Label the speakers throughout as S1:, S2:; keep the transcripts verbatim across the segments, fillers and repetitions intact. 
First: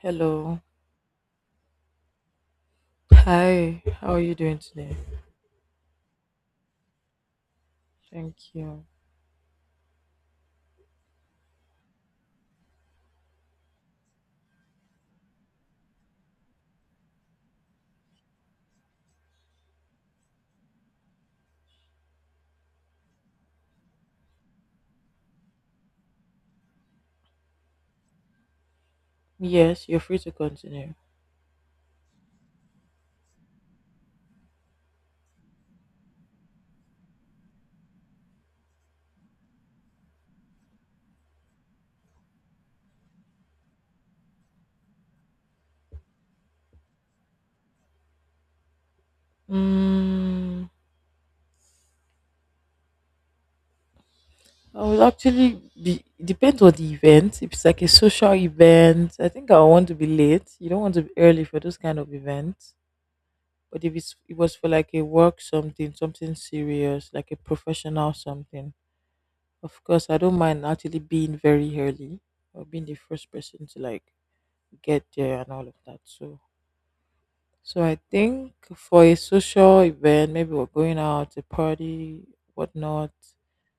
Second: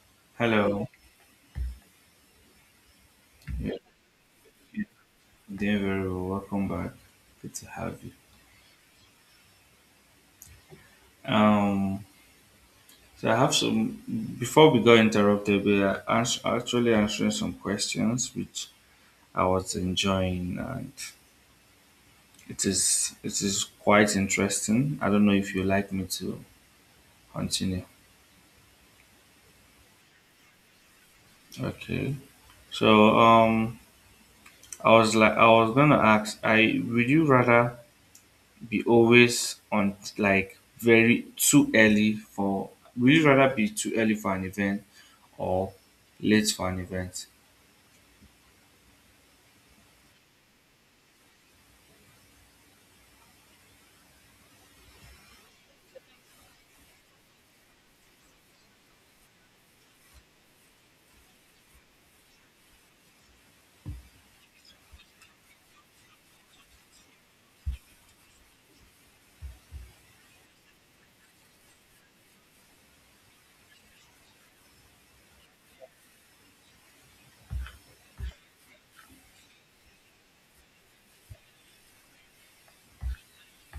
S1: Hello.
S2: Hello, yeah,
S1: Hi. How are you doing
S2: yeah,
S1: today?
S2: doing very well. Welcome back. Good to have you.
S1: Thank you.
S2: Um, so I have some. Before we got interrupted, we are ans- actually answering some questions, which I was enjoying, and it is it is quite interesting. I don't know if you like me to continue.
S1: Yes, you're free to continue.
S2: Okay. So um, I was like, I was gonna ask, I would you rather be always on like very too early for would you rather be too early for an event or late for an event?
S1: Mm, I will actually be, It depends on the event. If it's like a social event, I think I want to be late. You don't want to be early for those kind of events. But if it's, it was for like a work something, something serious, like a professional something, of course, I don't mind actually being very early or being the first person to like get there and all of that. So So I think for a social event, maybe we're going out, a party, whatnot,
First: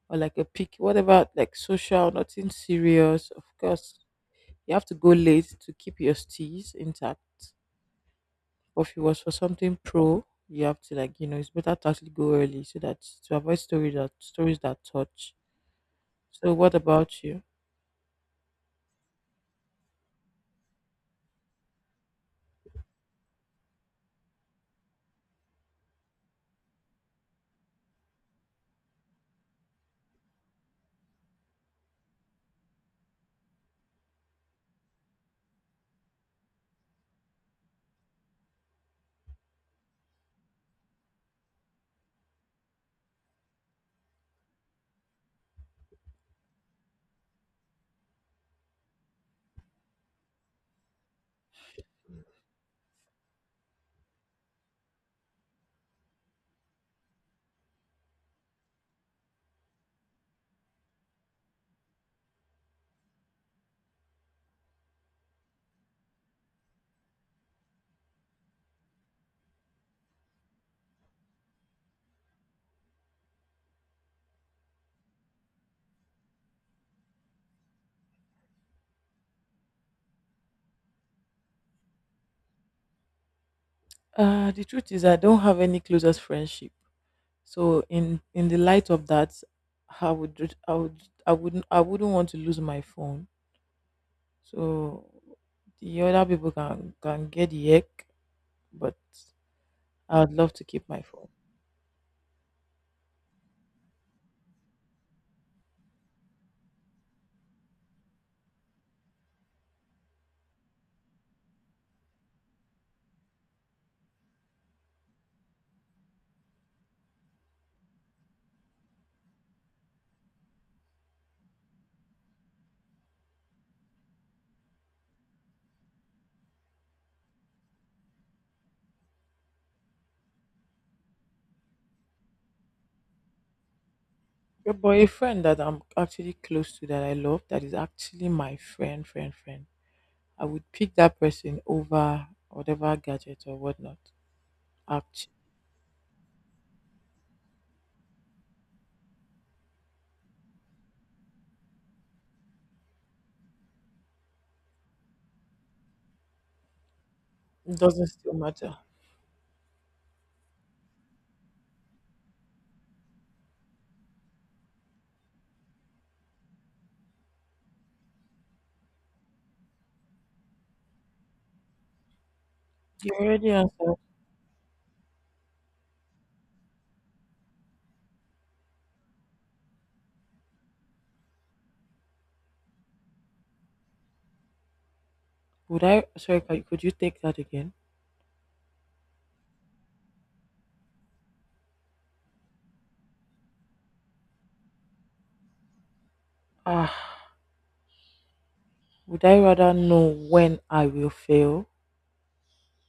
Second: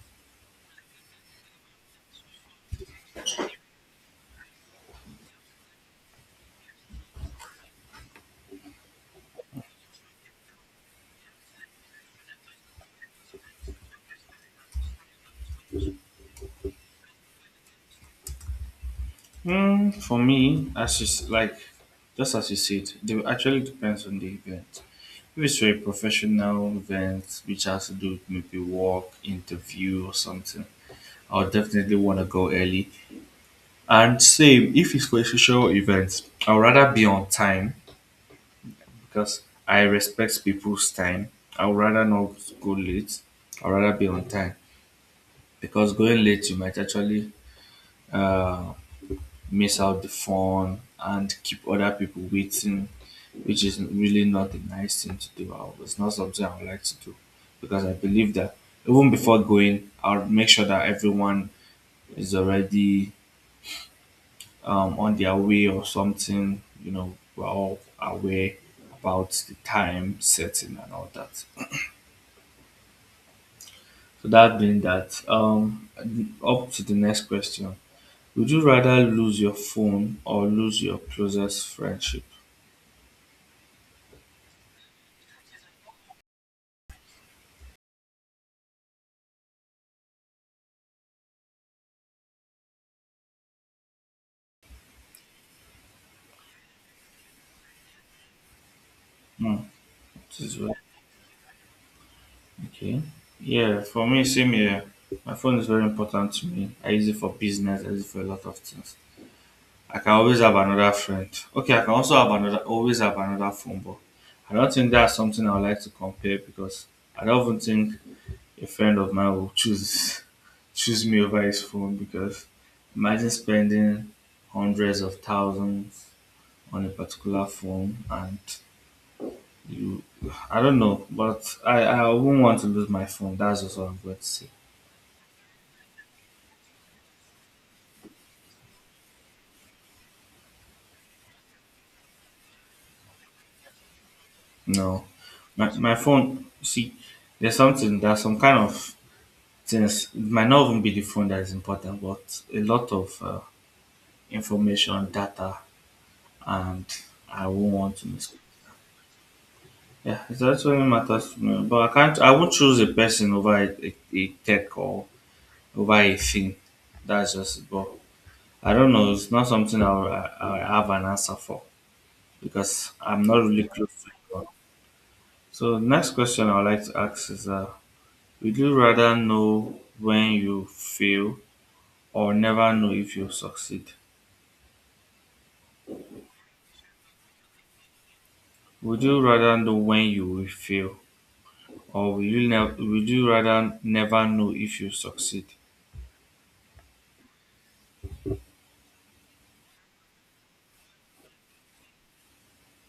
S1: or like a pic, whatever, like social, nothing serious. Of course, you have to go late to keep your steez intact. But if it was for something pro, you have to like you know it's better to actually go early so that to avoid stories that stories that touch. So what about you?
S2: Hmm, for me, as you s- like just as you said, they will actually depends on the event. If it's for a professional event which has to do with maybe work, interview or something, I'll definitely want to go early. And same if it's for a social event, I'd rather be on time because I respect people's time. I would rather not go late. I'd rather be on time because going late you might actually uh, miss out the fun and keep other people waiting, which is really not a nice thing to do. I- It's not something I would like to do because I believe that even before going, I'll make sure that everyone is already um, on their way or something. You know, we're all aware about the time setting and all that. So that being that, um, up to the next question. Would you rather lose your phone or lose your closest friendship?
S1: Uh the truth is I don't have any closest friendship. So in in the light of that, I would ju- I would I wouldn't I wouldn't want to lose my phone. So the other people can can get the heck, but
S2: Hmm.
S1: I would
S2: This
S1: love
S2: is
S1: to
S2: what-
S1: keep my phone.
S2: okay. Yeah, for me, same here. My phone is very important to me. I use it for business. I use it for a lot of things. I can always have another friend. Okay, I can also have another, always have another phone, but I don't think that's something I would like to compare because I don't even think a friend of mine will choose choose me over his phone because imagine spending hundreds of thousands on a particular phone, and you I don't know, but I, I wouldn't want to lose my phone. That's just what I'm going to say.
S1: Yeah, but a friend that I'm actually close to, that I love, that is actually my friend, friend, friend, I would pick that person over whatever gadget or whatnot.
S2: No.
S1: Actually,
S2: My my phone, see, there's something there's some kind of things, it might not even be the phone that is important, but a lot of uh, information, data, and I won't
S1: it
S2: want to
S1: doesn't
S2: miss.
S1: still matter.
S2: Yeah, it's actually matters to me, but I can't. I won't choose a person over a, a, a tech or over a thing. That's just it. But I don't know. It's not something I'll, I, I have an answer for because
S1: You
S2: I'm not
S1: already
S2: really close
S1: answered.
S2: to anyone. So the next question I'd like to ask is: uh, would you rather know when you fail or never know if you succeed?
S1: Would I? Sorry, ca- could you take that again?
S2: Would you rather know when you will fail, or will you never? Would you rather never know if you succeed?
S1: Ah, Would I rather know when I will fail,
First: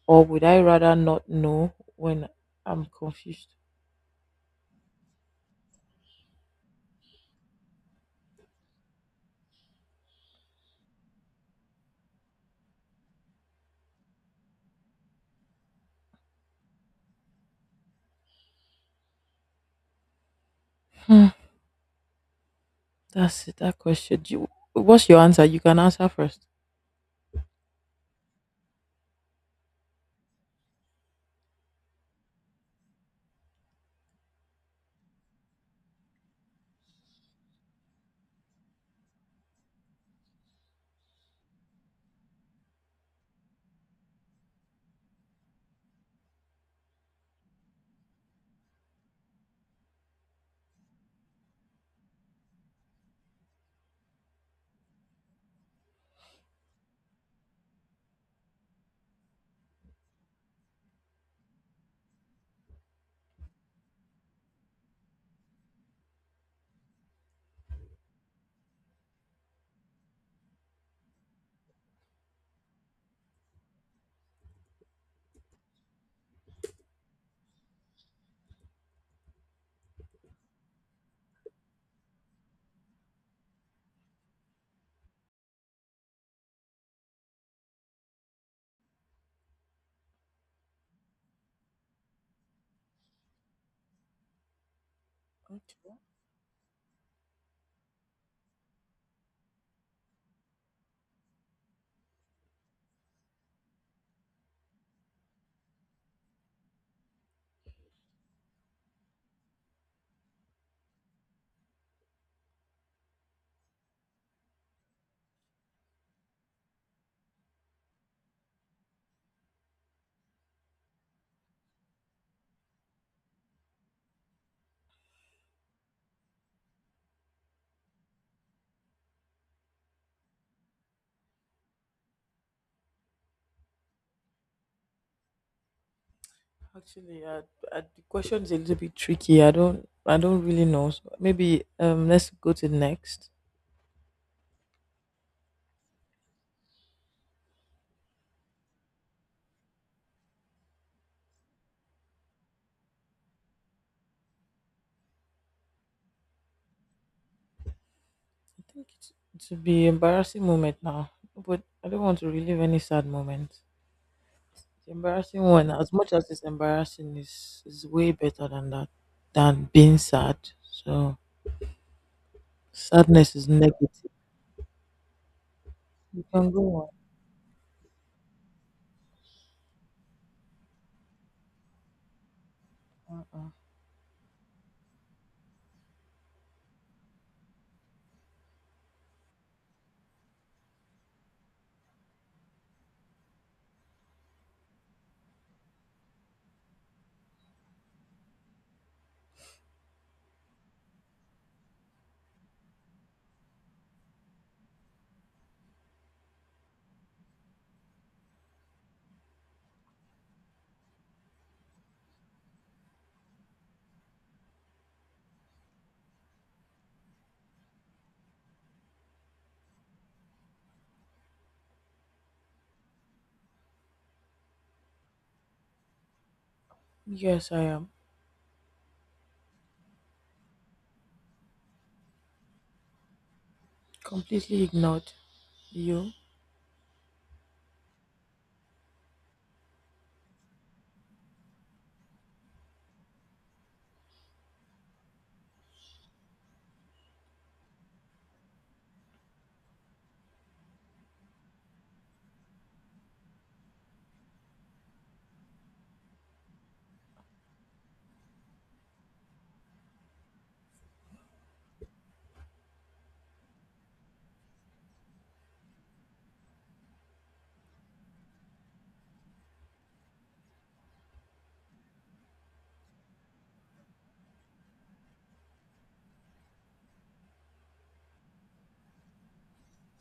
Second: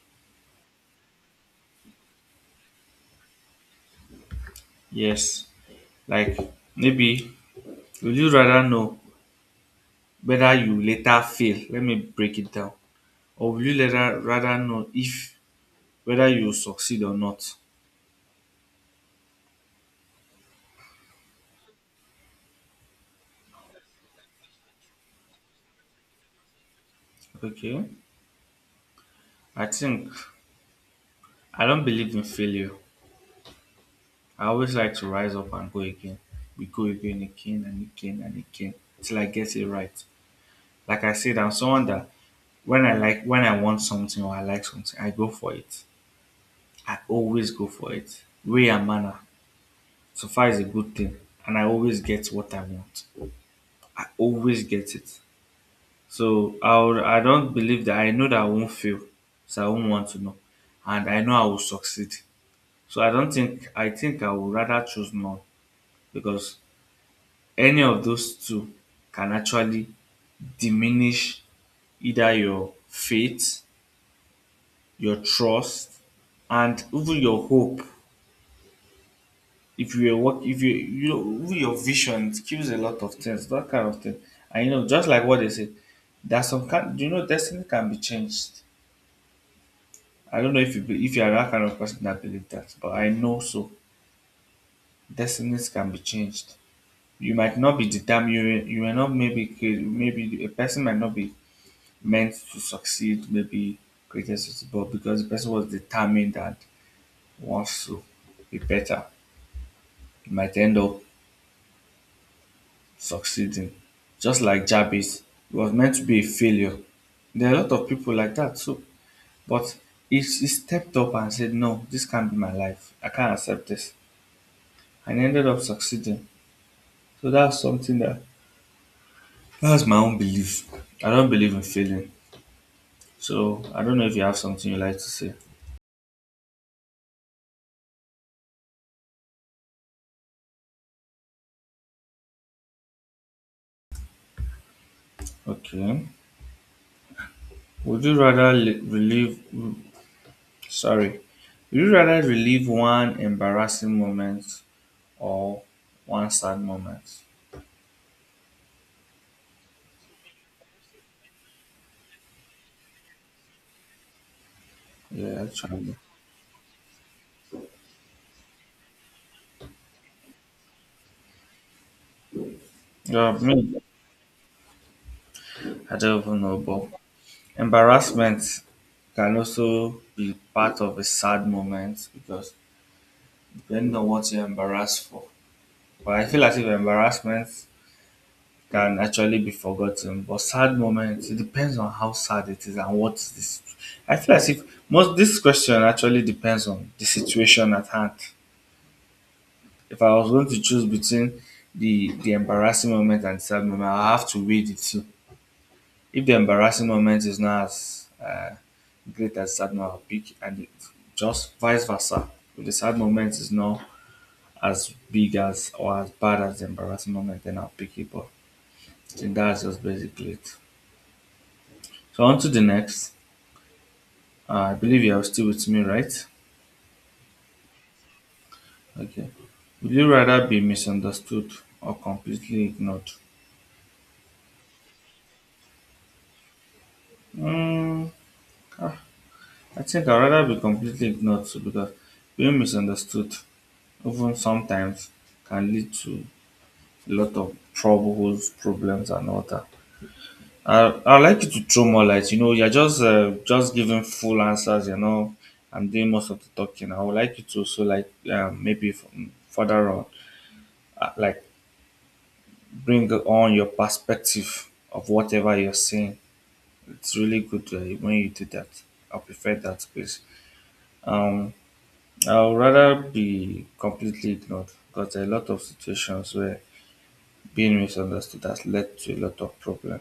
S1: or would I rather not know when I'm confused?
S2: Yes, like maybe, would you rather know whether you later fail? Let me break it down. Or would you later rather know if whether you succeed or not?
S1: Hmm, that's it, that question. Do you, what's your answer? You can answer first.
S2: Okay. I think I don't believe in failure. I always like to rise up and go again. We go again, again and again and again till I get it right. Like I said, I'm someone that when I like when I want something or I like something, I go for it. I always go for it. Way and manner. So far is a good thing. And I always get what I want. I always get it. So I would, I don't believe that I know that I won't fail. So I won't want to know. And I know I will succeed. So I don't think I think I would rather choose none because any of those two can actually diminish either your faith, your trust, and even your hope. If you work if you you know even your vision, it kills a lot of things, that kind of thing. And, you know, just like what they said, that some can you know destiny can be changed. I don't know if you be, if you are that kind of person that believe that, but I know so. Destinies can be changed. You might not be determined. You, may- you may not maybe create- maybe a person might not be meant to succeed. Maybe created success, but because the person was determined and wants to be better, he might end up succeeding. Just like Jabez, he was meant to be a failure. There are a lot of people like that too. But he, he stepped up and said, "No, this can't be my life. I can't accept this," and he ended up succeeding. So that's something that that's my own belief. I don't believe in failing. So I don't know if you have something you like to say.
S1: Actually, uh, uh, the question is a little bit tricky. I don't, I don't really know. So maybe um, let's go to the next.
S2: Okay. Would you rather li- relive? mm, Sorry. Would you rather relive one embarrassing moment or one sad moment?
S1: I think it's, it would be embarrassing moment now, but I don't want to relive any sad moment. The
S2: Yeah,
S1: embarrassing one, as
S2: actually.
S1: much as it's embarrassing, is is way better than that, than being sad. So
S2: Yeah,
S1: sadness is
S2: me.
S1: negative.
S2: I don't
S1: You
S2: even
S1: can
S2: know,
S1: go
S2: but
S1: on.
S2: embarrassment can also be part of a sad moment because
S1: Uh-uh.
S2: depending on what you're embarrassed for. But I feel as if embarrassment can actually be forgotten. But sad moments, it depends on how sad it is and what is this. I feel as if most this question actually depends on the situation at hand. If I was going to choose between the the embarrassing moment and sad moment, I have to weigh the two. If the embarrassing moment is not as uh, great as sad moment, I'll pick and it, just vice versa. If the sad moment is not as big as or as bad as the embarrassing moment, then I'll pick it. But I think that's just basically it. So on to the next. Uh, I believe you are still with me, right?
S1: Yes, I am
S2: Okay. Would you rather be misunderstood or completely ignored?
S1: completely ignored. You?
S2: Mm, I think I'd rather be completely ignored too, because being misunderstood, even sometimes, can lead to a lot of troubles, problems, and all that. I I like you to throw more light. You know, you're just uh, just giving full answers. You know, I'm doing most of the talking. I would like you to also like um, maybe from further on, uh, like bring on your perspective of whatever you're seeing. It's really good uh, when you do that. I prefer that space. Um, I would rather be completely ignored because there are a lot of situations where being misunderstood has led to a lot of problem.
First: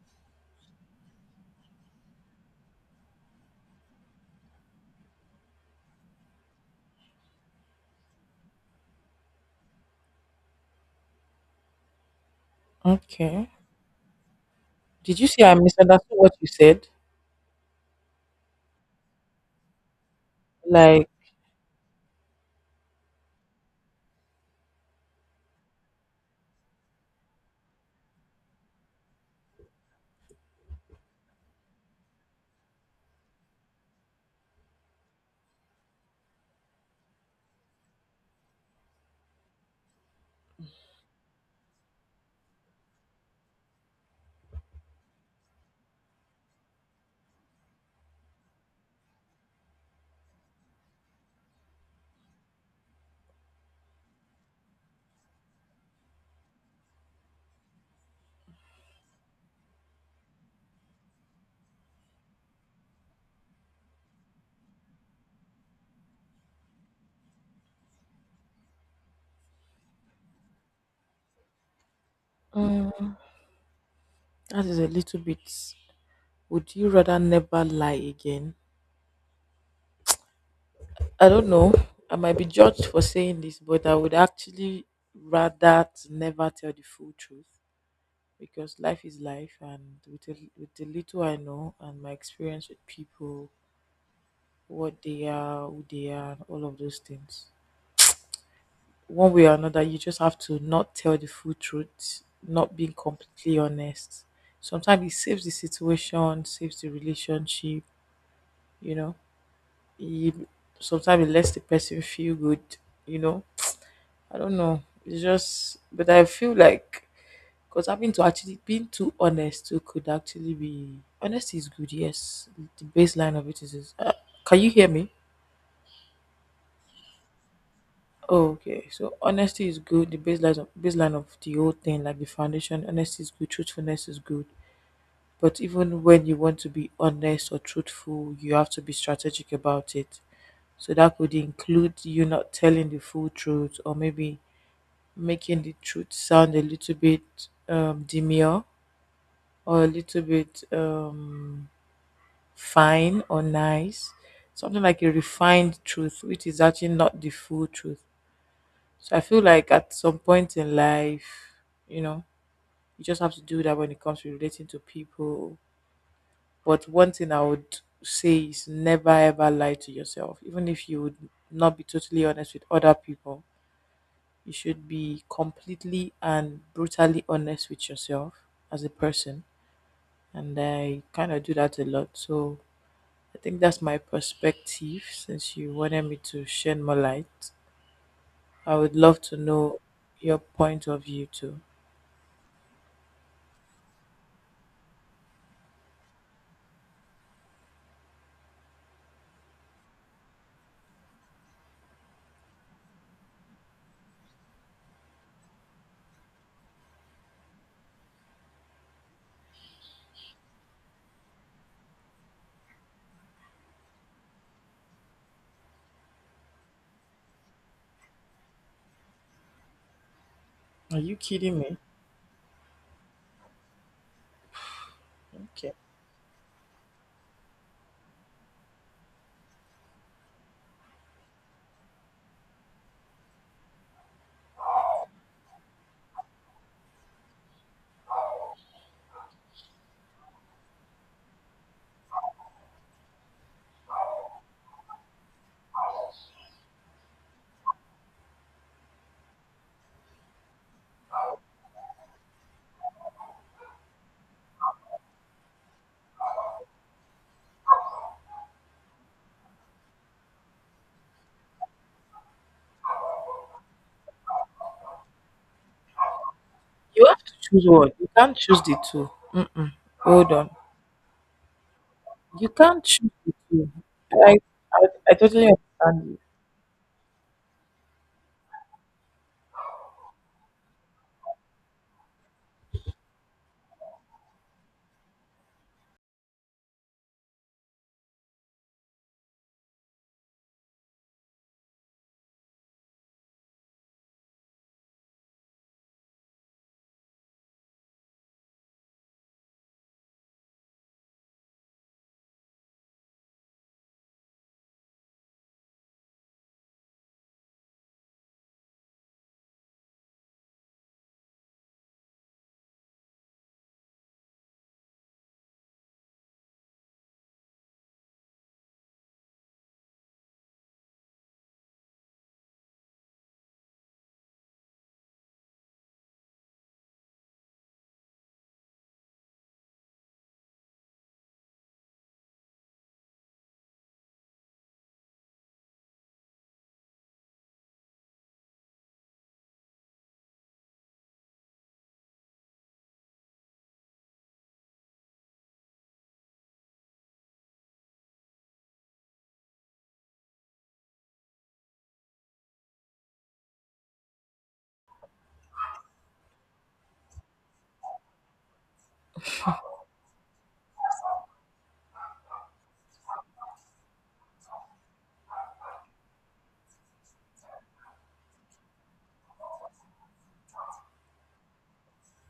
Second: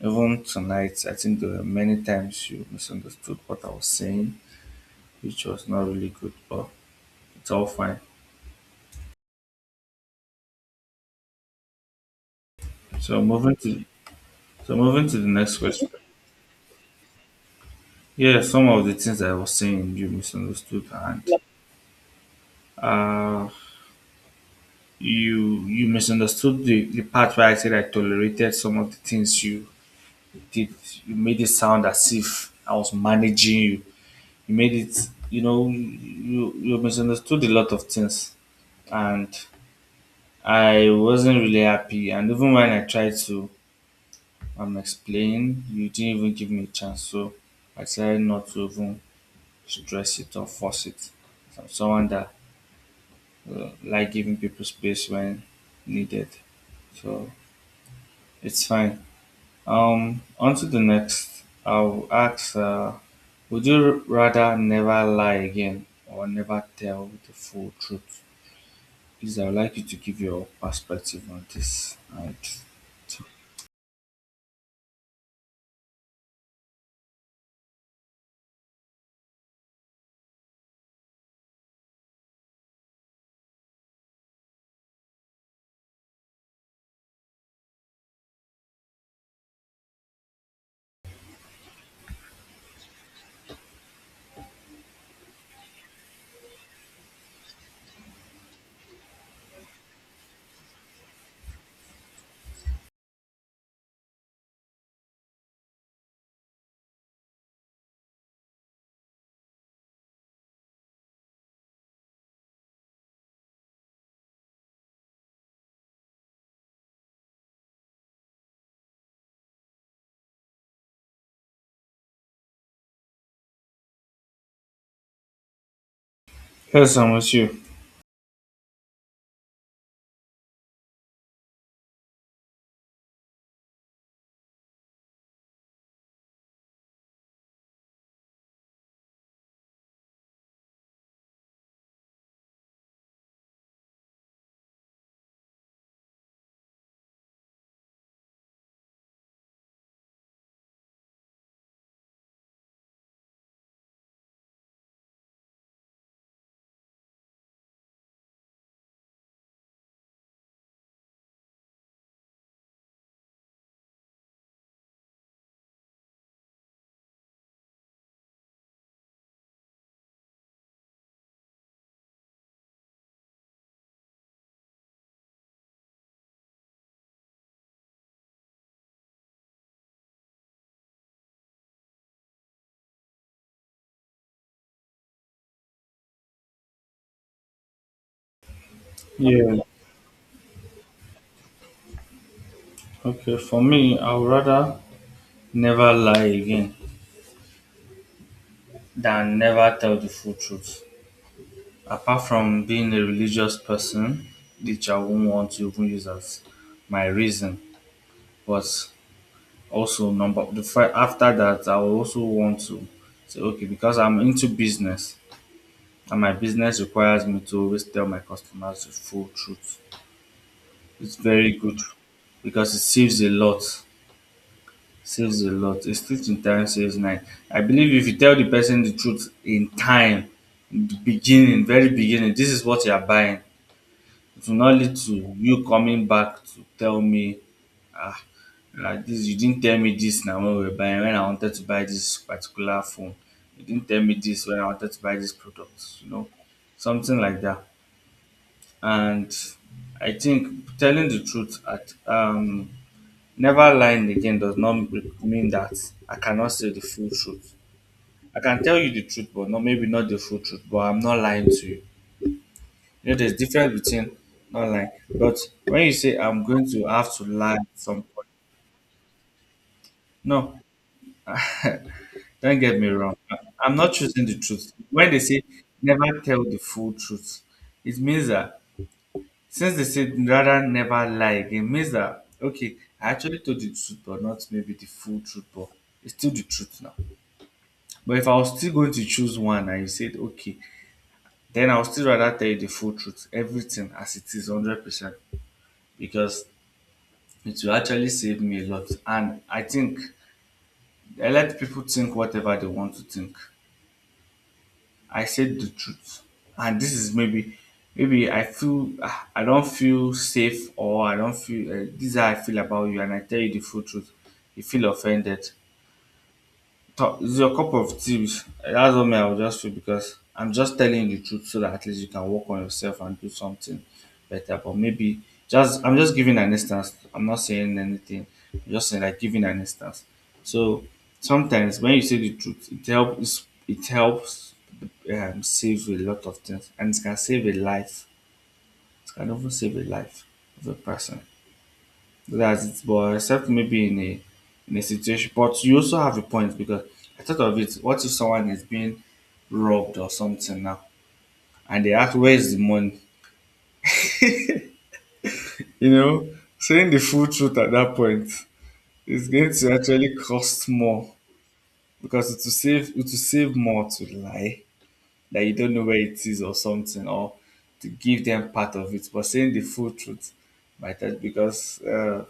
S2: Even tonight, I think there were many times you misunderstood what I was saying, which was not really good, but it's all fine. So
S1: Okay.
S2: moving to so moving to
S1: Did
S2: the
S1: you see I
S2: next question.
S1: misunderstood what you said?
S2: Yeah, some of the things I was saying you misunderstood,
S1: Like,
S2: and uh you you misunderstood the, the part where I said I tolerated some of the things you did. You made it sound as if I was managing you. You made it, you know, you you misunderstood a lot of things, and I wasn't really happy. And even when I tried to um explain, you didn't even give me a chance. So I decided not to even stress it or force it. I'm someone that uh, like giving people space when needed, so it's fine. Um, on to the next. I'll ask, uh, would you rather never lie again or never tell the full truth? Please, I would like you to give your perspective on this. And
S1: Mm, that is a little bit. Would you rather never lie again? I don't know. I might be judged for saying this, but I would actually rather to never tell the full truth, because life is life, and with the, with the little I know, and my experience with people, what they are, who they are, and all of those things. One way or another, you just have to not tell the full truth, not being completely honest. Sometimes it saves the situation, saves the relationship, you know. It, Sometimes it lets the person feel good, you know. I don't know. It's just, but I feel like, because having to actually being too honest too could actually be honest is good. Yes, the baseline of it is. Is uh, can you hear me?
S2: yes, I'm with you.
S1: Okay, so honesty is good. The baseline of baseline of the whole thing, like the foundation, honesty is good. Truthfulness is good. But even when you want to be honest or truthful, you have to be strategic about it. So that could include you not telling the full truth, or maybe making the truth sound a little bit um, demure, or a little bit um, fine or nice, something like a refined truth, which is actually not the full truth. So I feel like at some point in life, you know, you just have to do that when it comes to relating to people. But one thing I would say is never ever lie to yourself. Even if you would not be totally honest with other people, you should be completely and brutally honest with yourself as a person. And I kind of do that a lot. So I think that's my perspective, since you wanted me to shed more light. I would love to
S2: Yeah.
S1: know your point of view too.
S2: Okay. For me, I would rather never lie again than never tell the full truth. Apart from being a religious person, which I won't want to even use as my reason, but also number the first after that, I will also want to say okay, because I'm into business, and my business requires me to always tell my customers the full truth.
S1: Are
S2: It's
S1: you
S2: very
S1: kidding me?
S2: good because it saves a lot, saves a
S1: Okay.
S2: lot. A stitch in time saves nine. I believe if you tell the person the truth in time, in the beginning, very beginning, this is what you are buying, to not lead to you coming back to tell me, ah, ah, this, you didn't tell me this now when we were buying, when I wanted to buy this particular phone. You didn't tell me this when I wanted to buy this product, you know, something like that. And I think telling the truth at um never lying again does not m- mean that I cannot say the full truth. I can tell you the truth, but not maybe not the full truth, but I'm not lying to you. You know, there's difference between not lying. But when you say I'm going to
S1: You
S2: have to
S1: have to
S2: lie at
S1: choose one.
S2: some
S1: You
S2: point,
S1: can't choose the two. Mm-mm. Hold on.
S2: no,
S1: You
S2: don't get
S1: can't
S2: me
S1: choose
S2: wrong.
S1: the
S2: I-
S1: two.
S2: I'm not choosing the
S1: I,
S2: truth.
S1: I,
S2: When
S1: I
S2: they say
S1: totally understand
S2: never
S1: you.
S2: tell the full truth, it means that since they said rather never lie again, it means that okay, I actually told the truth, but not maybe the full truth, but it's still the truth now. But if I was still going to choose one and you said okay, then I would still rather tell you the full truth, everything as it is, hundred percent. Because it will actually save me a lot. And I think I let people think whatever they want to think. I said the truth. And this is maybe, maybe I feel, ah, I don't feel safe, or I don't feel, uh, this is how I feel about you. And I tell you the full truth. You feel offended. So, it's your cup of tea. That's what me I would just feel because I'm just telling you the truth so that at least you can work on yourself and do something better. But maybe just I'm just giving an instance. I'm not saying anything. I'm just saying, like, giving an instance. So sometimes when you say the truth, it helps. It helps um, save a lot of things, and it can save a life. It can even save a life of a person. That's it, but except maybe in a in a situation. But you also have a point because I thought of it. What if someone is being robbed or something now, and they ask, "Where's the money?" You know, saying the full truth at that point is going to actually cost more because it will save it will save more to lie that you don't know where it is or something, or to give them part of it. But saying the full truth might help because uh,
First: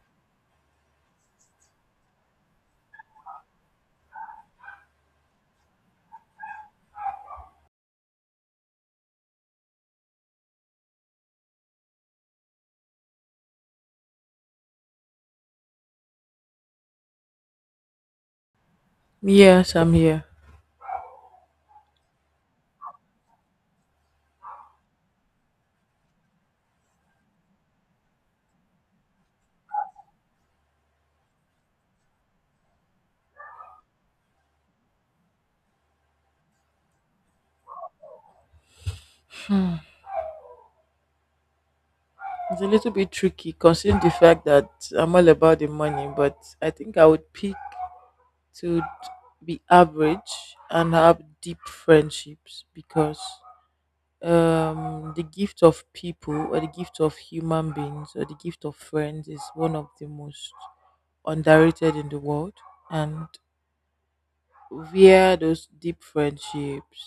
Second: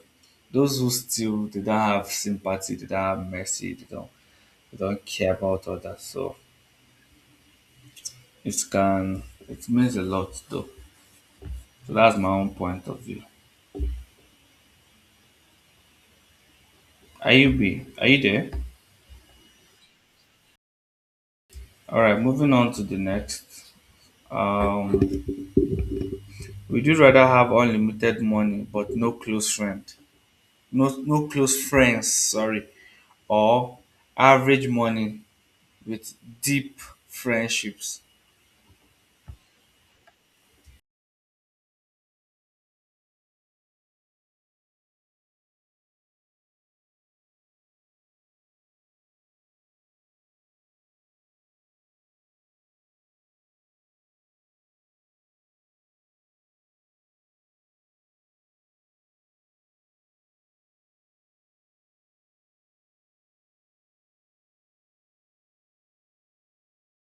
S2: those who steal, they don't have sympathy, they don't have mercy, they don't don't care about all. So it can it means a lot though. So that's my own point of view. Are you be are you there?
S1: Yes, I'm here.
S2: Alright, moving on to the next. Um would you rather have unlimited money but no close friend? No, no close friends, sorry. Or average money with deep friendships.
S1: It's a little bit tricky considering the fact that I'm all about the money, but I think I would pick to d- be average and have deep friendships, because um the gift of people, or the gift of human beings, or the gift of friends is one of the most underrated in the world, and via those deep friendships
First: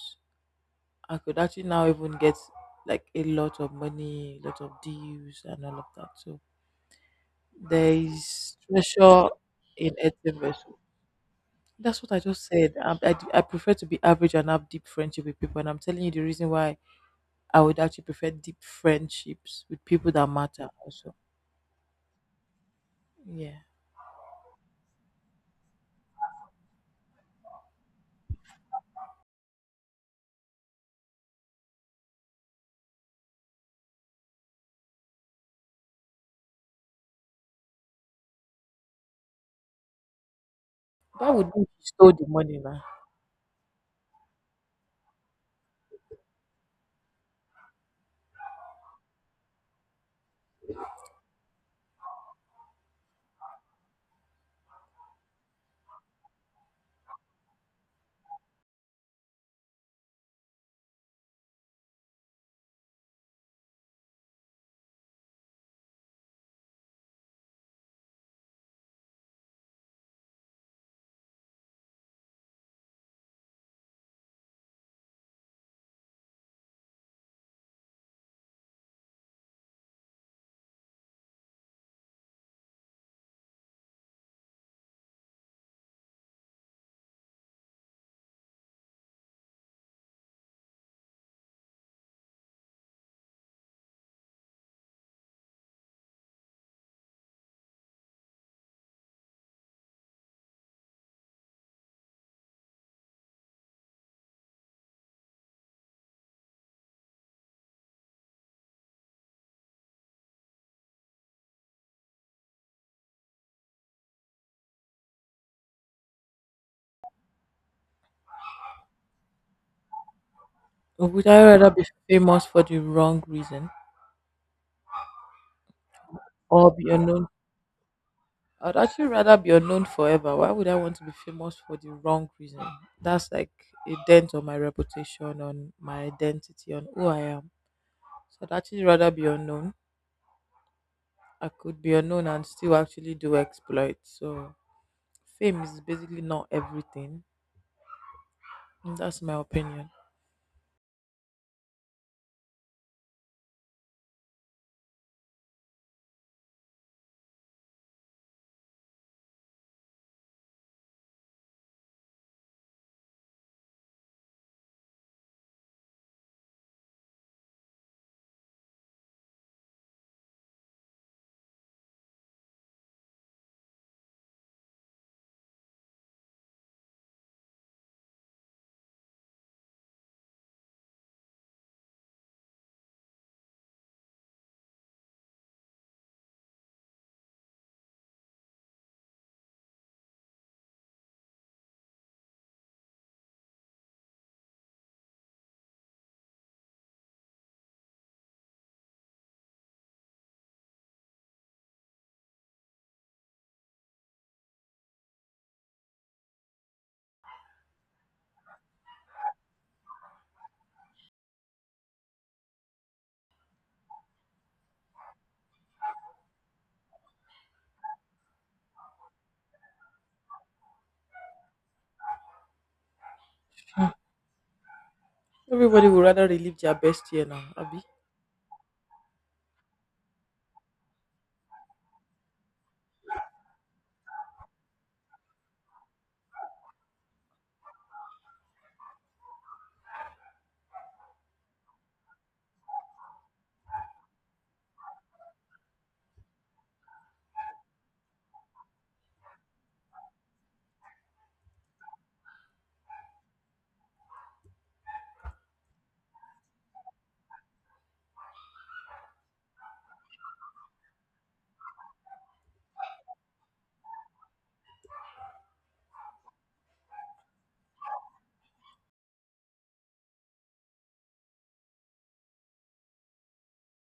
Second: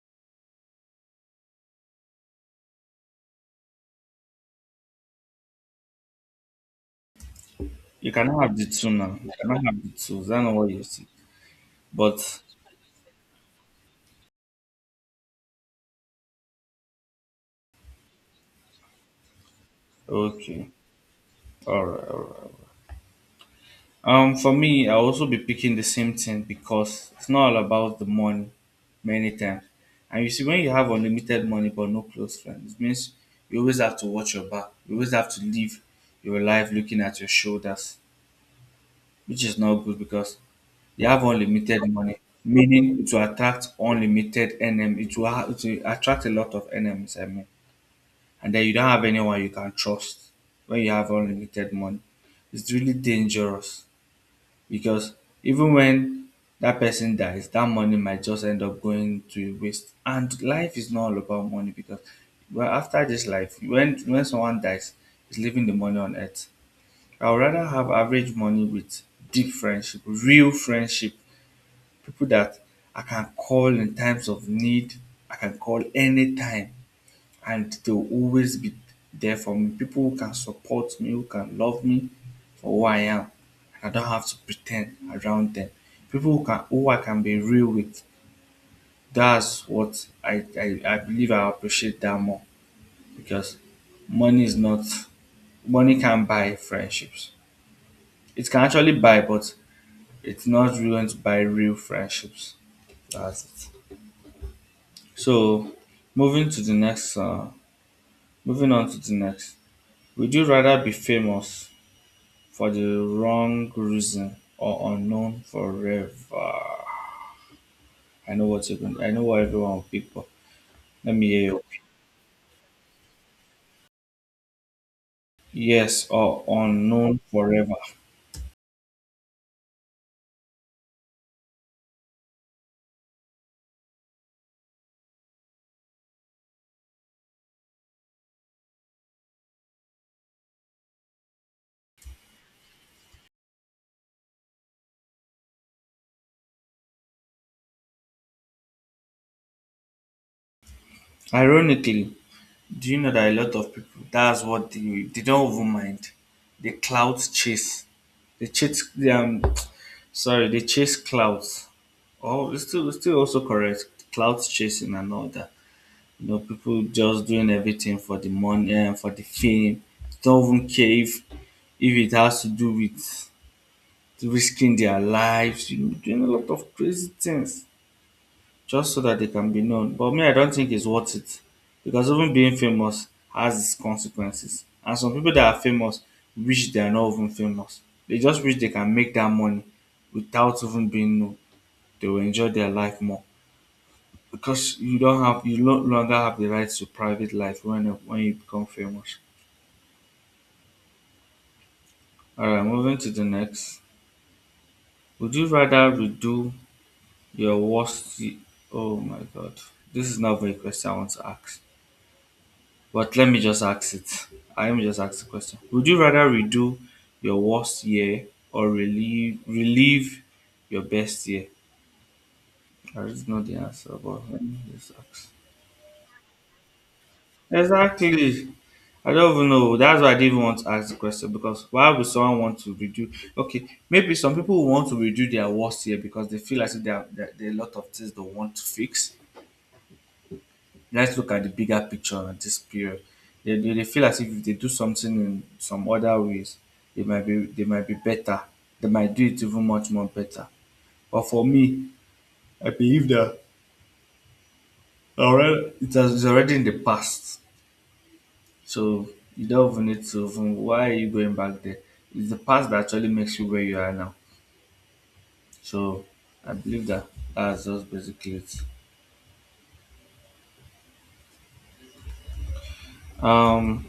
S1: I could actually now even get like a lot of money, a lot of deals, and all of that. So there
S2: You cannot have
S1: is
S2: the two now. You
S1: treasure
S2: cannot have the
S1: in
S2: two. That's
S1: every
S2: not what
S1: vessel.
S2: you see.
S1: That's what
S2: But
S1: I just said. I, I, I prefer to be average and have deep friendship with people, and I'm telling you the reason why. I would actually prefer deep friendships with people that matter
S2: okay.
S1: also.
S2: Alright, alright.
S1: Yeah,
S2: Um, for me, I'll also be picking the same thing because it's not all about the money many times. And you see, when you have unlimited money but no close friends, it means you always have to watch your back. You always have to live your life looking at your shoulders, which is not good because you have
S1: that would be if
S2: unlimited
S1: you stole
S2: money,
S1: the money, man.
S2: meaning it will attract unlimited enemies. It will, ha- it will attract a lot of enemies, I mean. And then you don't have anyone you can trust when you have unlimited money. It's really dangerous because even when that person dies, that money might just end up going to waste. And life is not all about money because well, after this life, when when someone dies, is leaving the money on earth. I would rather have average money with deep friendship, real friendship, people that I can call in times of need. I can call anytime and they'll always be there for me. People who can support me, who can love me for who I am, and I don't have to pretend around them. People who can who I can be real with. That's what I, I, I believe. I appreciate that more because money is not money can't buy friendships. It can actually buy, but it's not really going to buy real friendships. That's it. So moving to the next uh, Moving on to the next. Would you rather be famous for the wrong reason or unknown forever? I know what you are going. I know what everyone people. Let
S1: Would
S2: me
S1: I
S2: hear you.
S1: rather be famous for the wrong reason
S2: Yes, or
S1: or be
S2: unknown
S1: unknown?
S2: forever.
S1: I'd actually rather be unknown forever. Why would I want to be famous for the wrong reason? That's like a dent on my reputation, on my identity, on who I am. So I'd actually rather be unknown. I could be unknown and still actually do exploits. So fame is basically not everything. And that's my opinion.
S2: Ironically, do you know that a lot of people, that's what they they don't even mind. They clout chase. They chase they, um sorry, they chase clouds. Oh, it's still it's still also correct. Clout chasing and all that. You know, people just doing everything for the money and for the fame. Don't even care if if it has to do with risking their lives, you know, doing a lot of crazy things just so that they can be known. But me, I don't think it's worth it because even being famous has its consequences. And some people that are famous wish they are not even famous. They just wish they can make that money without even being known. They will enjoy their life more because you don't have you no longer have the right to private life when when you become famous. All right, moving to the next. Would you rather redo Your worst. Y- Oh my god. This is not very question I want to ask. But let me just ask it. I am just ask the question. Would you rather redo your worst year or relieve relieve your best year? I just know the answer, but let me just ask.
S1: Everybody would rather relive their best year now, Abby.
S2: Exactly. I don't even know. That's why I didn't even want to ask the question because why would someone want to redo? Okay, maybe some people will want to redo their worst year because they feel as if there are, there there are a lot of things they want to fix. Let's look at the bigger picture at this period. They, they, they feel as if if they do something in some other ways, they might be they might be better. They might do it even much more better. But for me, I believe that already it has it's already in the past. So you don't even need to even why are you going back there? It's the past that actually makes you where you are now. So I believe that that's just basically it. Um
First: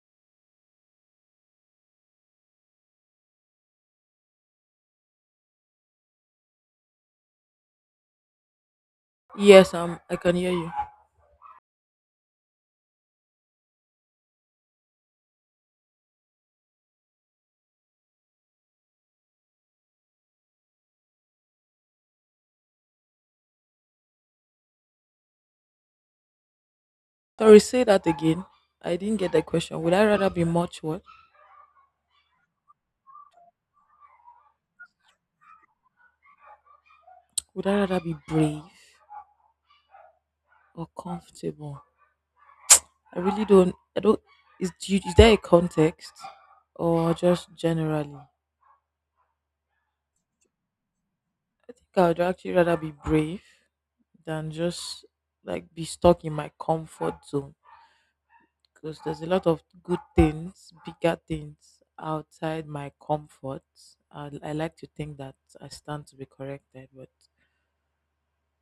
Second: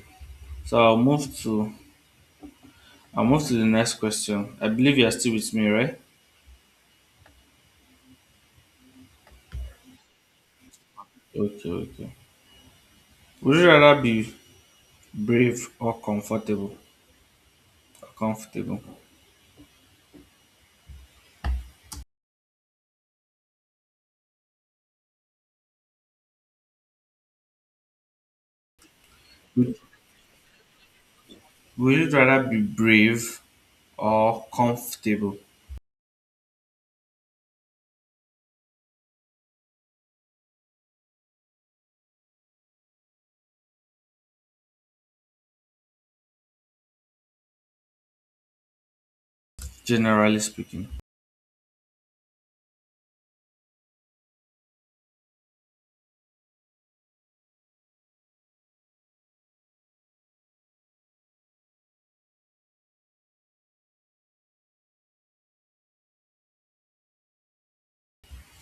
S2: so I'll move to I'll move to the next question. I believe you're still with me, right?
S1: Yes, um, I can hear you.
S2: Okay, okay. Would you rather be brave or comfortable? Or comfortable.
S1: Sorry, say that again. I didn't get the
S2: Would
S1: question. Would I rather be much what?
S2: would you rather be brave or comfortable,
S1: Would I rather be brave or comfortable? I really don't. I don't. Is do you, is there a context, or just generally? I
S2: generally speaking?
S1: think I would actually rather be brave than just like be stuck in my comfort zone, because there's a lot of good things, bigger things outside my comfort. I, I like to think that. I stand to be corrected, but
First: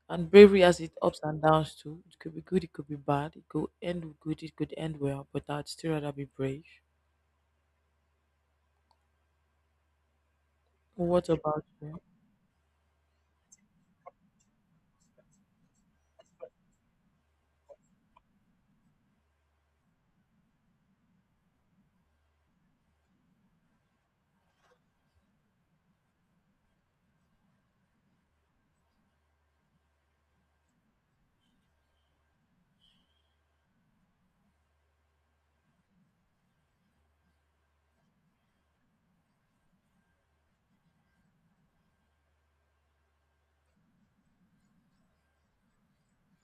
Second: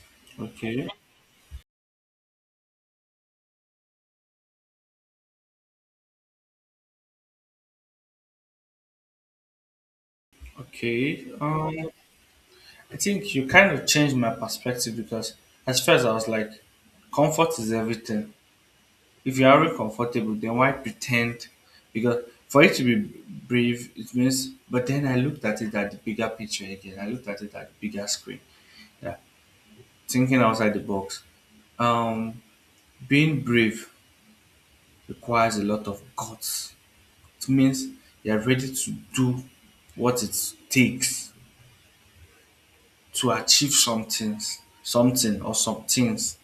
S1: and bravery has
S2: Okay.
S1: its ups and downs too. It could be good, it could be bad. It could end good, it could end well, but I'd still rather be brave. What
S2: Okay.
S1: about
S2: Um,
S1: you?
S2: I think you kind of changed my perspective because at first I was like, comfort is everything. If you're already comfortable, then why pretend? Because for it to be brave, it means. But then I looked at it at the bigger picture again. I looked at it at the bigger screen. Yeah, thinking outside the box. Um, Being brave requires a lot of guts. It means you're ready to do what it takes to achieve some things, something or some things,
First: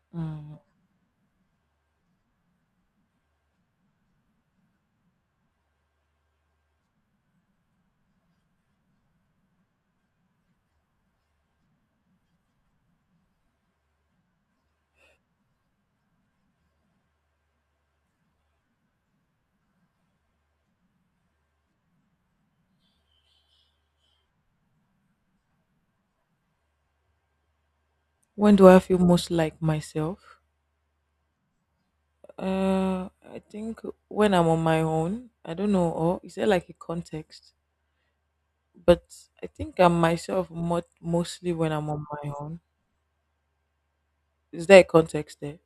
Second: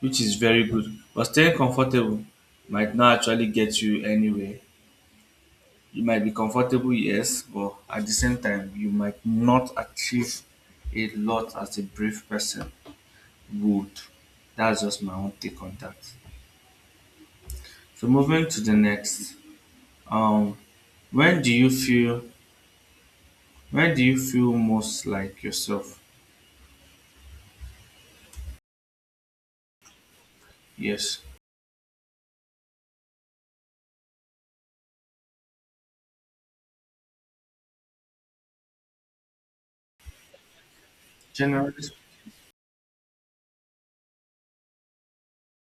S2: which is
S1: Mm.
S2: very good. But staying comfortable might not actually get you anywhere. You might be comfortable, yes, but at the same time, you might not achieve a lot as a brave person would. That's just my own take on that. So moving to the next. Um, when do you feel Where do you feel most like yourself?
S1: When do I feel most like myself?
S2: Yes.
S1: Uh, I think when I'm on my own. I don't know, or is there like a context? But I think I'm myself mo- mostly when
S2: Generally,
S1: I'm on my own. Is there a context there?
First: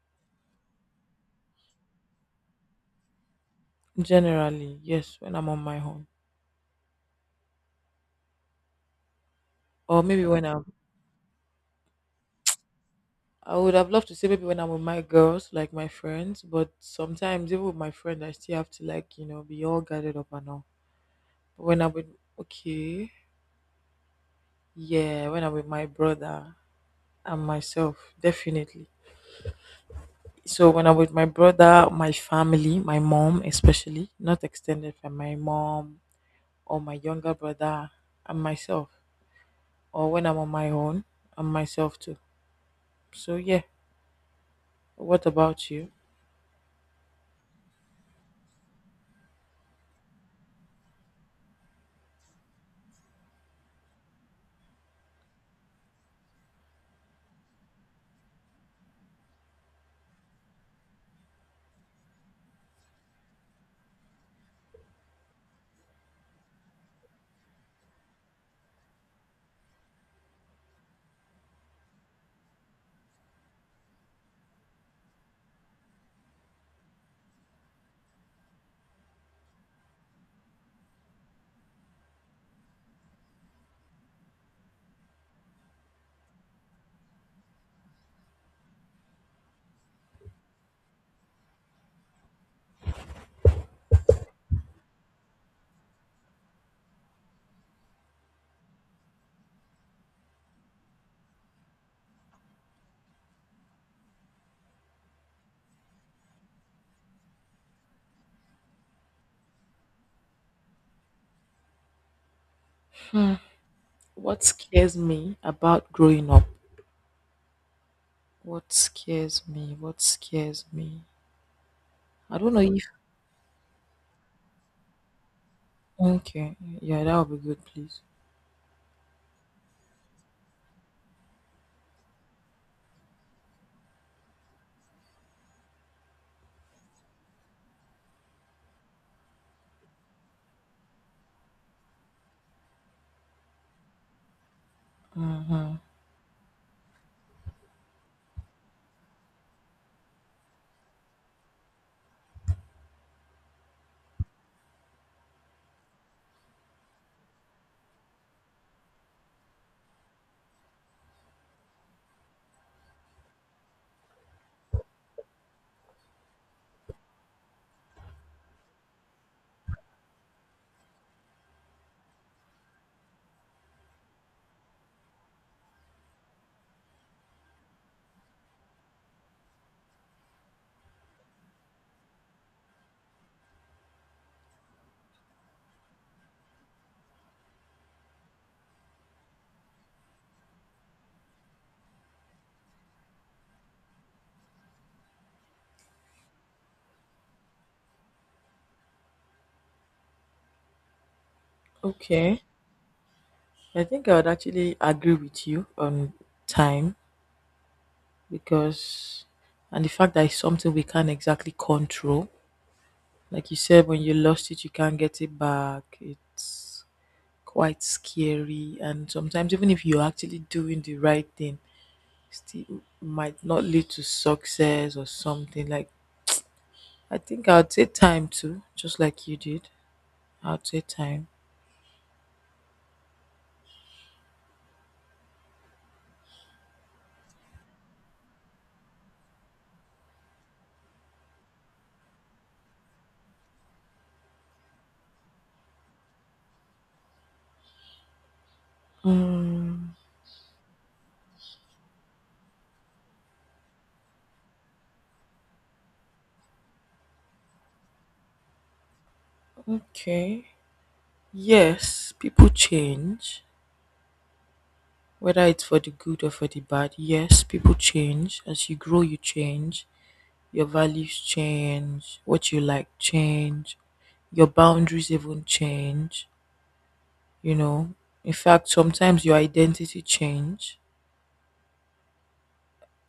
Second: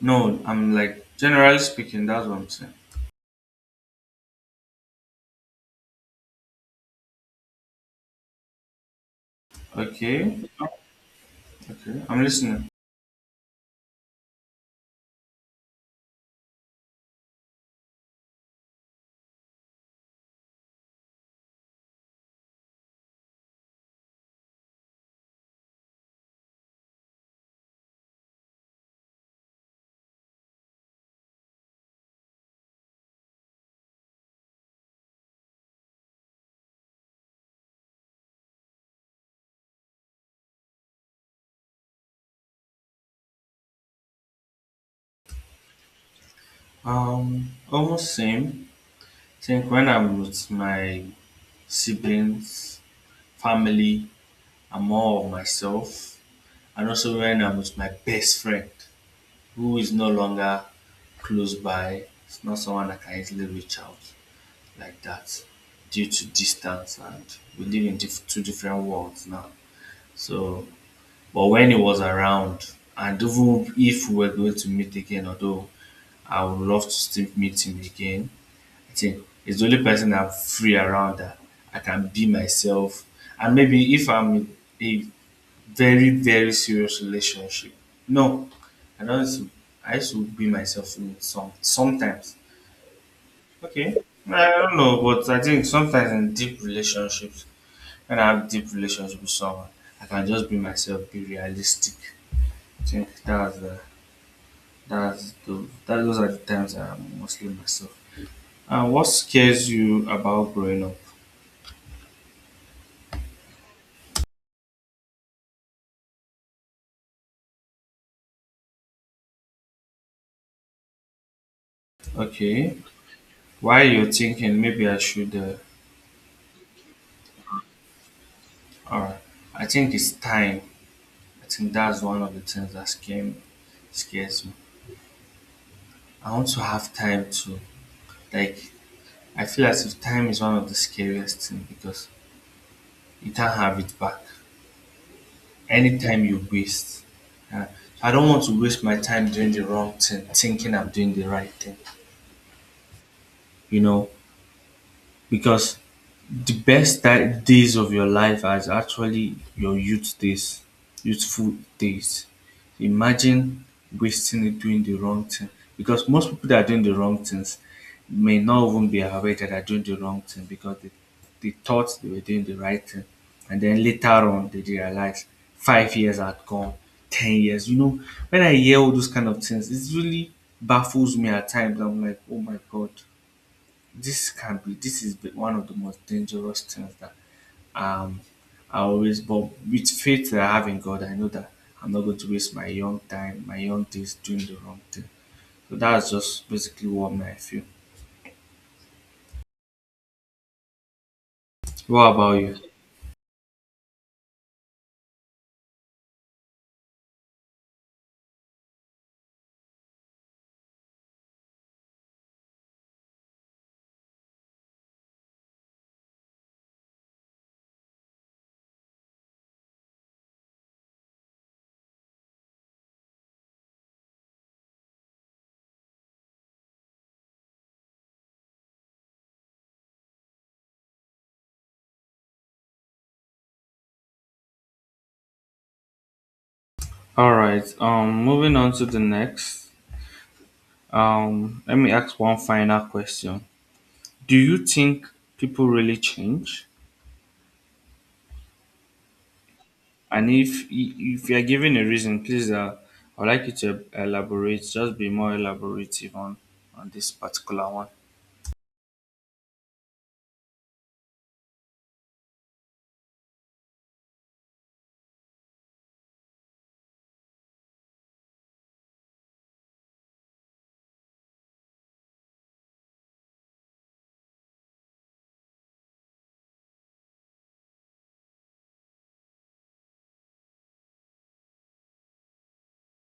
S2: no, I'm like, generally speaking, that's what I'm saying.
S1: Generally, yes, when I'm on my own, or maybe when
S2: Okay,
S1: I'm.
S2: okay, I'm listening.
S1: I would have loved to say maybe when I'm with my girls, like my friends, but sometimes even with my friend, I still have to like you know be all gathered up and all. When I'm with Okay, yeah, when I'm with my brother and myself, definitely. So when I'm with my brother, my family, my mom especially, not extended, from my mom or my younger brother and myself, or when I'm on my own and myself too. So yeah, what about you?
S2: Um, almost same. Think when I'm with my siblings, family, I'm more of myself, and also when I'm with my best friend, who is no longer close by. It's not someone I can easily reach out like that due to distance, and we live in diff- two different worlds now. So, but when he was around, and even if we were going to meet again, although I would love to still meet him again, I think he's the only person I'm free around, that I can be myself. And maybe if I'm in a very, very serious relationship, no, I don't. Used to, I used to be myself in some sometimes. Okay, I don't know, but I think sometimes in deep relationships, when I have deep relationship with someone, I can just be myself, be realistic. Think that's the that's the that those are the times I am mostly myself. And what scares you about growing up?
S1: Hmm. What scares me about growing up? What scares me? What scares me? I don't know if
S2: Okay, while you're thinking, maybe I should. Uh,
S1: Okay. Yeah, that would be good, please.
S2: all right, I think it's time. I think that's one of the things that scare me, scares me. I want to have time to like. I feel as if time is one of the scariest things because you can't have it back.
S1: Mm-hmm.
S2: Anytime you waste, uh, so I don't want to waste my time doing the wrong thing, thinking I'm doing the right thing, you know, because The best ti days of your life are actually your youth days, youthful days. Imagine wasting it doing the wrong thing because most people that are doing the wrong things may not even be aware that they're doing the wrong thing because they, they thought they were doing the right thing. And then later on, they realize five years had gone, ten years. You know, when I hear all those kind of things, it really baffles me at times. I'm like, oh my God, this can be this is the- one of the most dangerous things that um I always. But with faith that I have in God, I know that I'm not going to waste my young time, my young days doing the wrong thing. So that's just basically what I feel. What about
S1: Okay.
S2: you?
S1: I think I would actually agree with you on time, because and the fact that it's something we can't exactly control. Like you said, when you lost it you can't get it back. It's quite scary, and sometimes even if you're actually doing the right thing, still might not lead to success or something like I think I'll take time too, just like you did. I'll take time.
S2: All right. Um, moving on to the next. Um, let me ask one final question. Do you think people really change?
S1: Mm,
S2: And if if you are giving a reason, please, uh, I'd like you to elaborate. Just be more elaborative on on this particular one.
S1: okay. Yes, people change, whether it's for the good or for the bad. Yes, people change. As you grow, you change. Your values change. What you like change. Your boundaries even change. You know, in fact, sometimes your identity change.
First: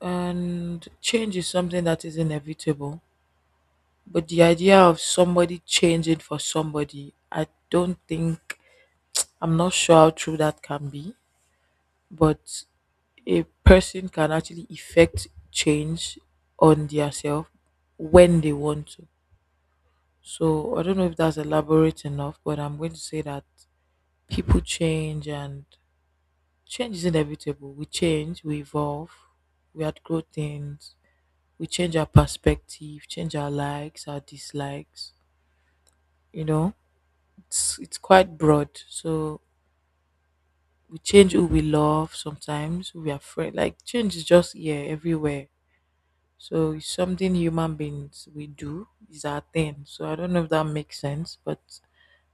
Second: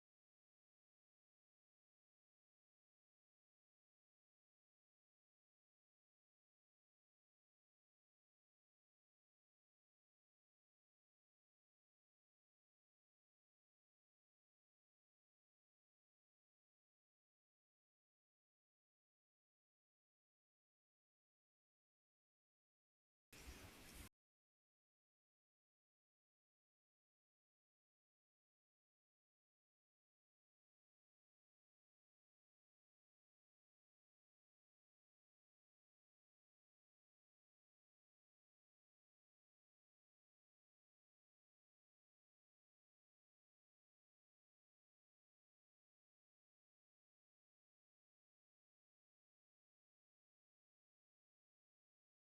S1: And change is something that is inevitable. But the idea of somebody changing for somebody, I don't think, I'm not sure how true that can be. But a person can actually effect change on their self when they want to. So I don't know if that's elaborate enough, but I'm going to say that people change, and change is inevitable. We change, we evolve, we outgrow things, we change our perspective, change our likes, our dislikes. You know it's it's quite broad. So we change who we love sometimes, who we are afraid. Like change is just here everywhere. So it's something human beings we do is our thing. So I don't know if that makes sense, but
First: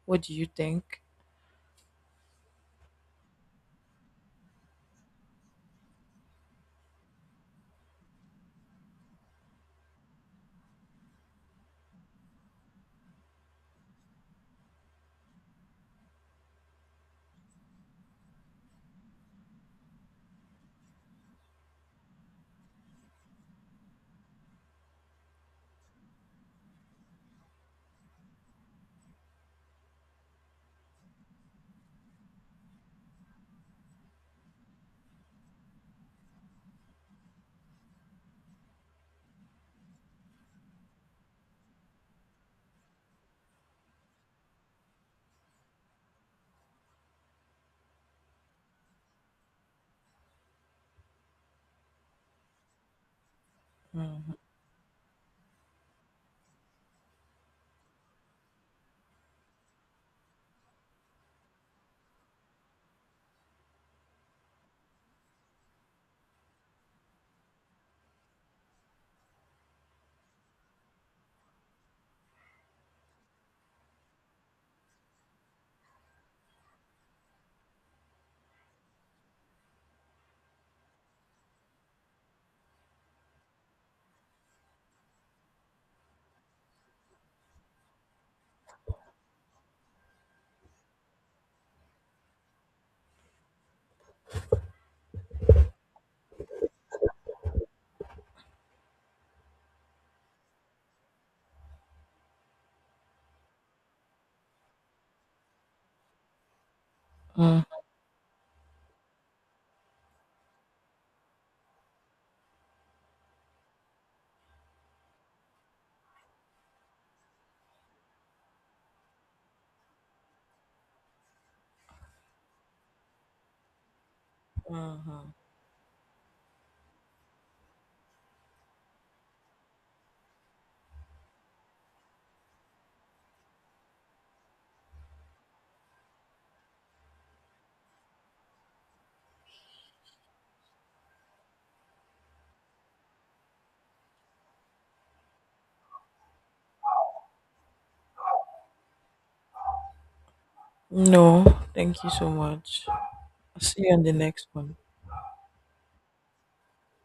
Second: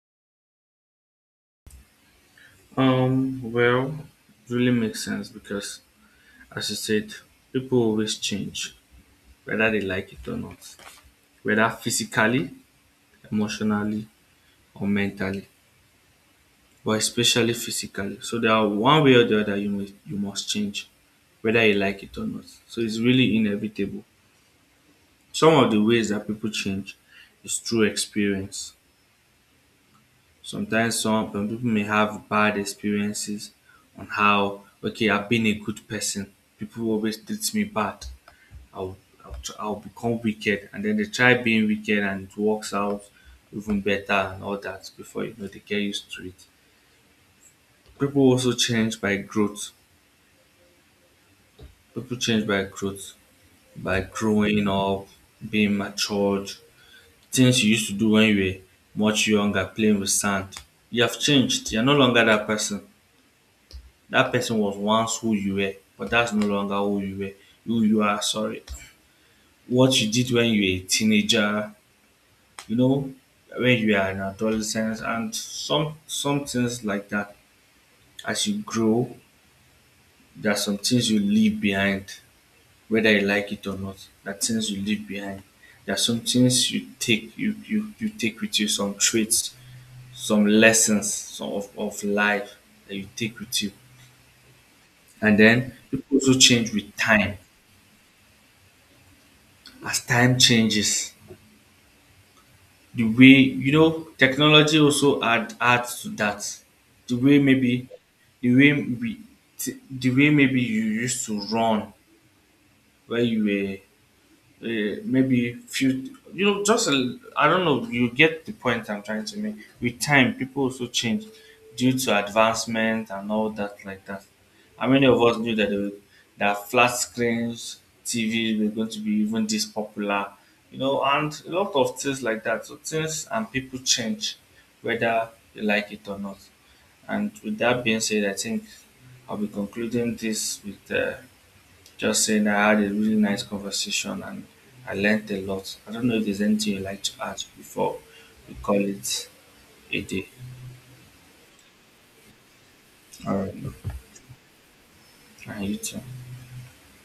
S1: what do you think?
S2: Um, well, it really makes sense because, as you said, people always change, whether they like it or not, whether physically, emotionally, or mentally, but especially physically. So there are one way or the other, you must you must change, whether you like it or not. So it's really inevitable. Some of the ways that people change is through experience. Sometimes some some people may have bad experiences on how, okay, I've been a good person. People always treat me bad. I'll I'll, tr- I'll become wicked, and then they try being wicked, and it works out even better and all that. Before you know, they get used to it. People also change by growth. People change by growth, by
S1: Mhm.
S2: growing up, being matured. Things you used to do when you were much younger, playing with sand. You have changed. You're no longer that person. That person was once who you were, but that's no longer who you were. Who you are, sorry. What you did when you were a teenager, you know, when you are an adolescent, and some some things like that. As you grow, there are some things you leave behind, whether you like it or not. There are things you leave behind. There are some things you take you you, you take with you, some traits, some lessons, some of, of life, that you take with you. And then people also change with time. As time changes, the way you know, technology also add adds to that. The way
S1: Mhm.
S2: maybe the way we t- the way maybe You used to run where you were, uh, maybe few you know just a- I don't know, you get the point I'm trying to make. With time people also change due to advancement and all that like that. how many of
S1: Mhm.
S2: us knew that they were- that flat screens tv were going to be even this popular? You know, and a lot of things like that. So things and people change, whether they like it or not. And with that being said, I think I'll be concluding this with, uh, just saying, I had a really nice conversation and I learned a lot. I don't know if there's anything you'd like to add before we call it a day.
S1: No, thank you so much.
S2: All right.
S1: I'll see you on the next one.
S2: And you too.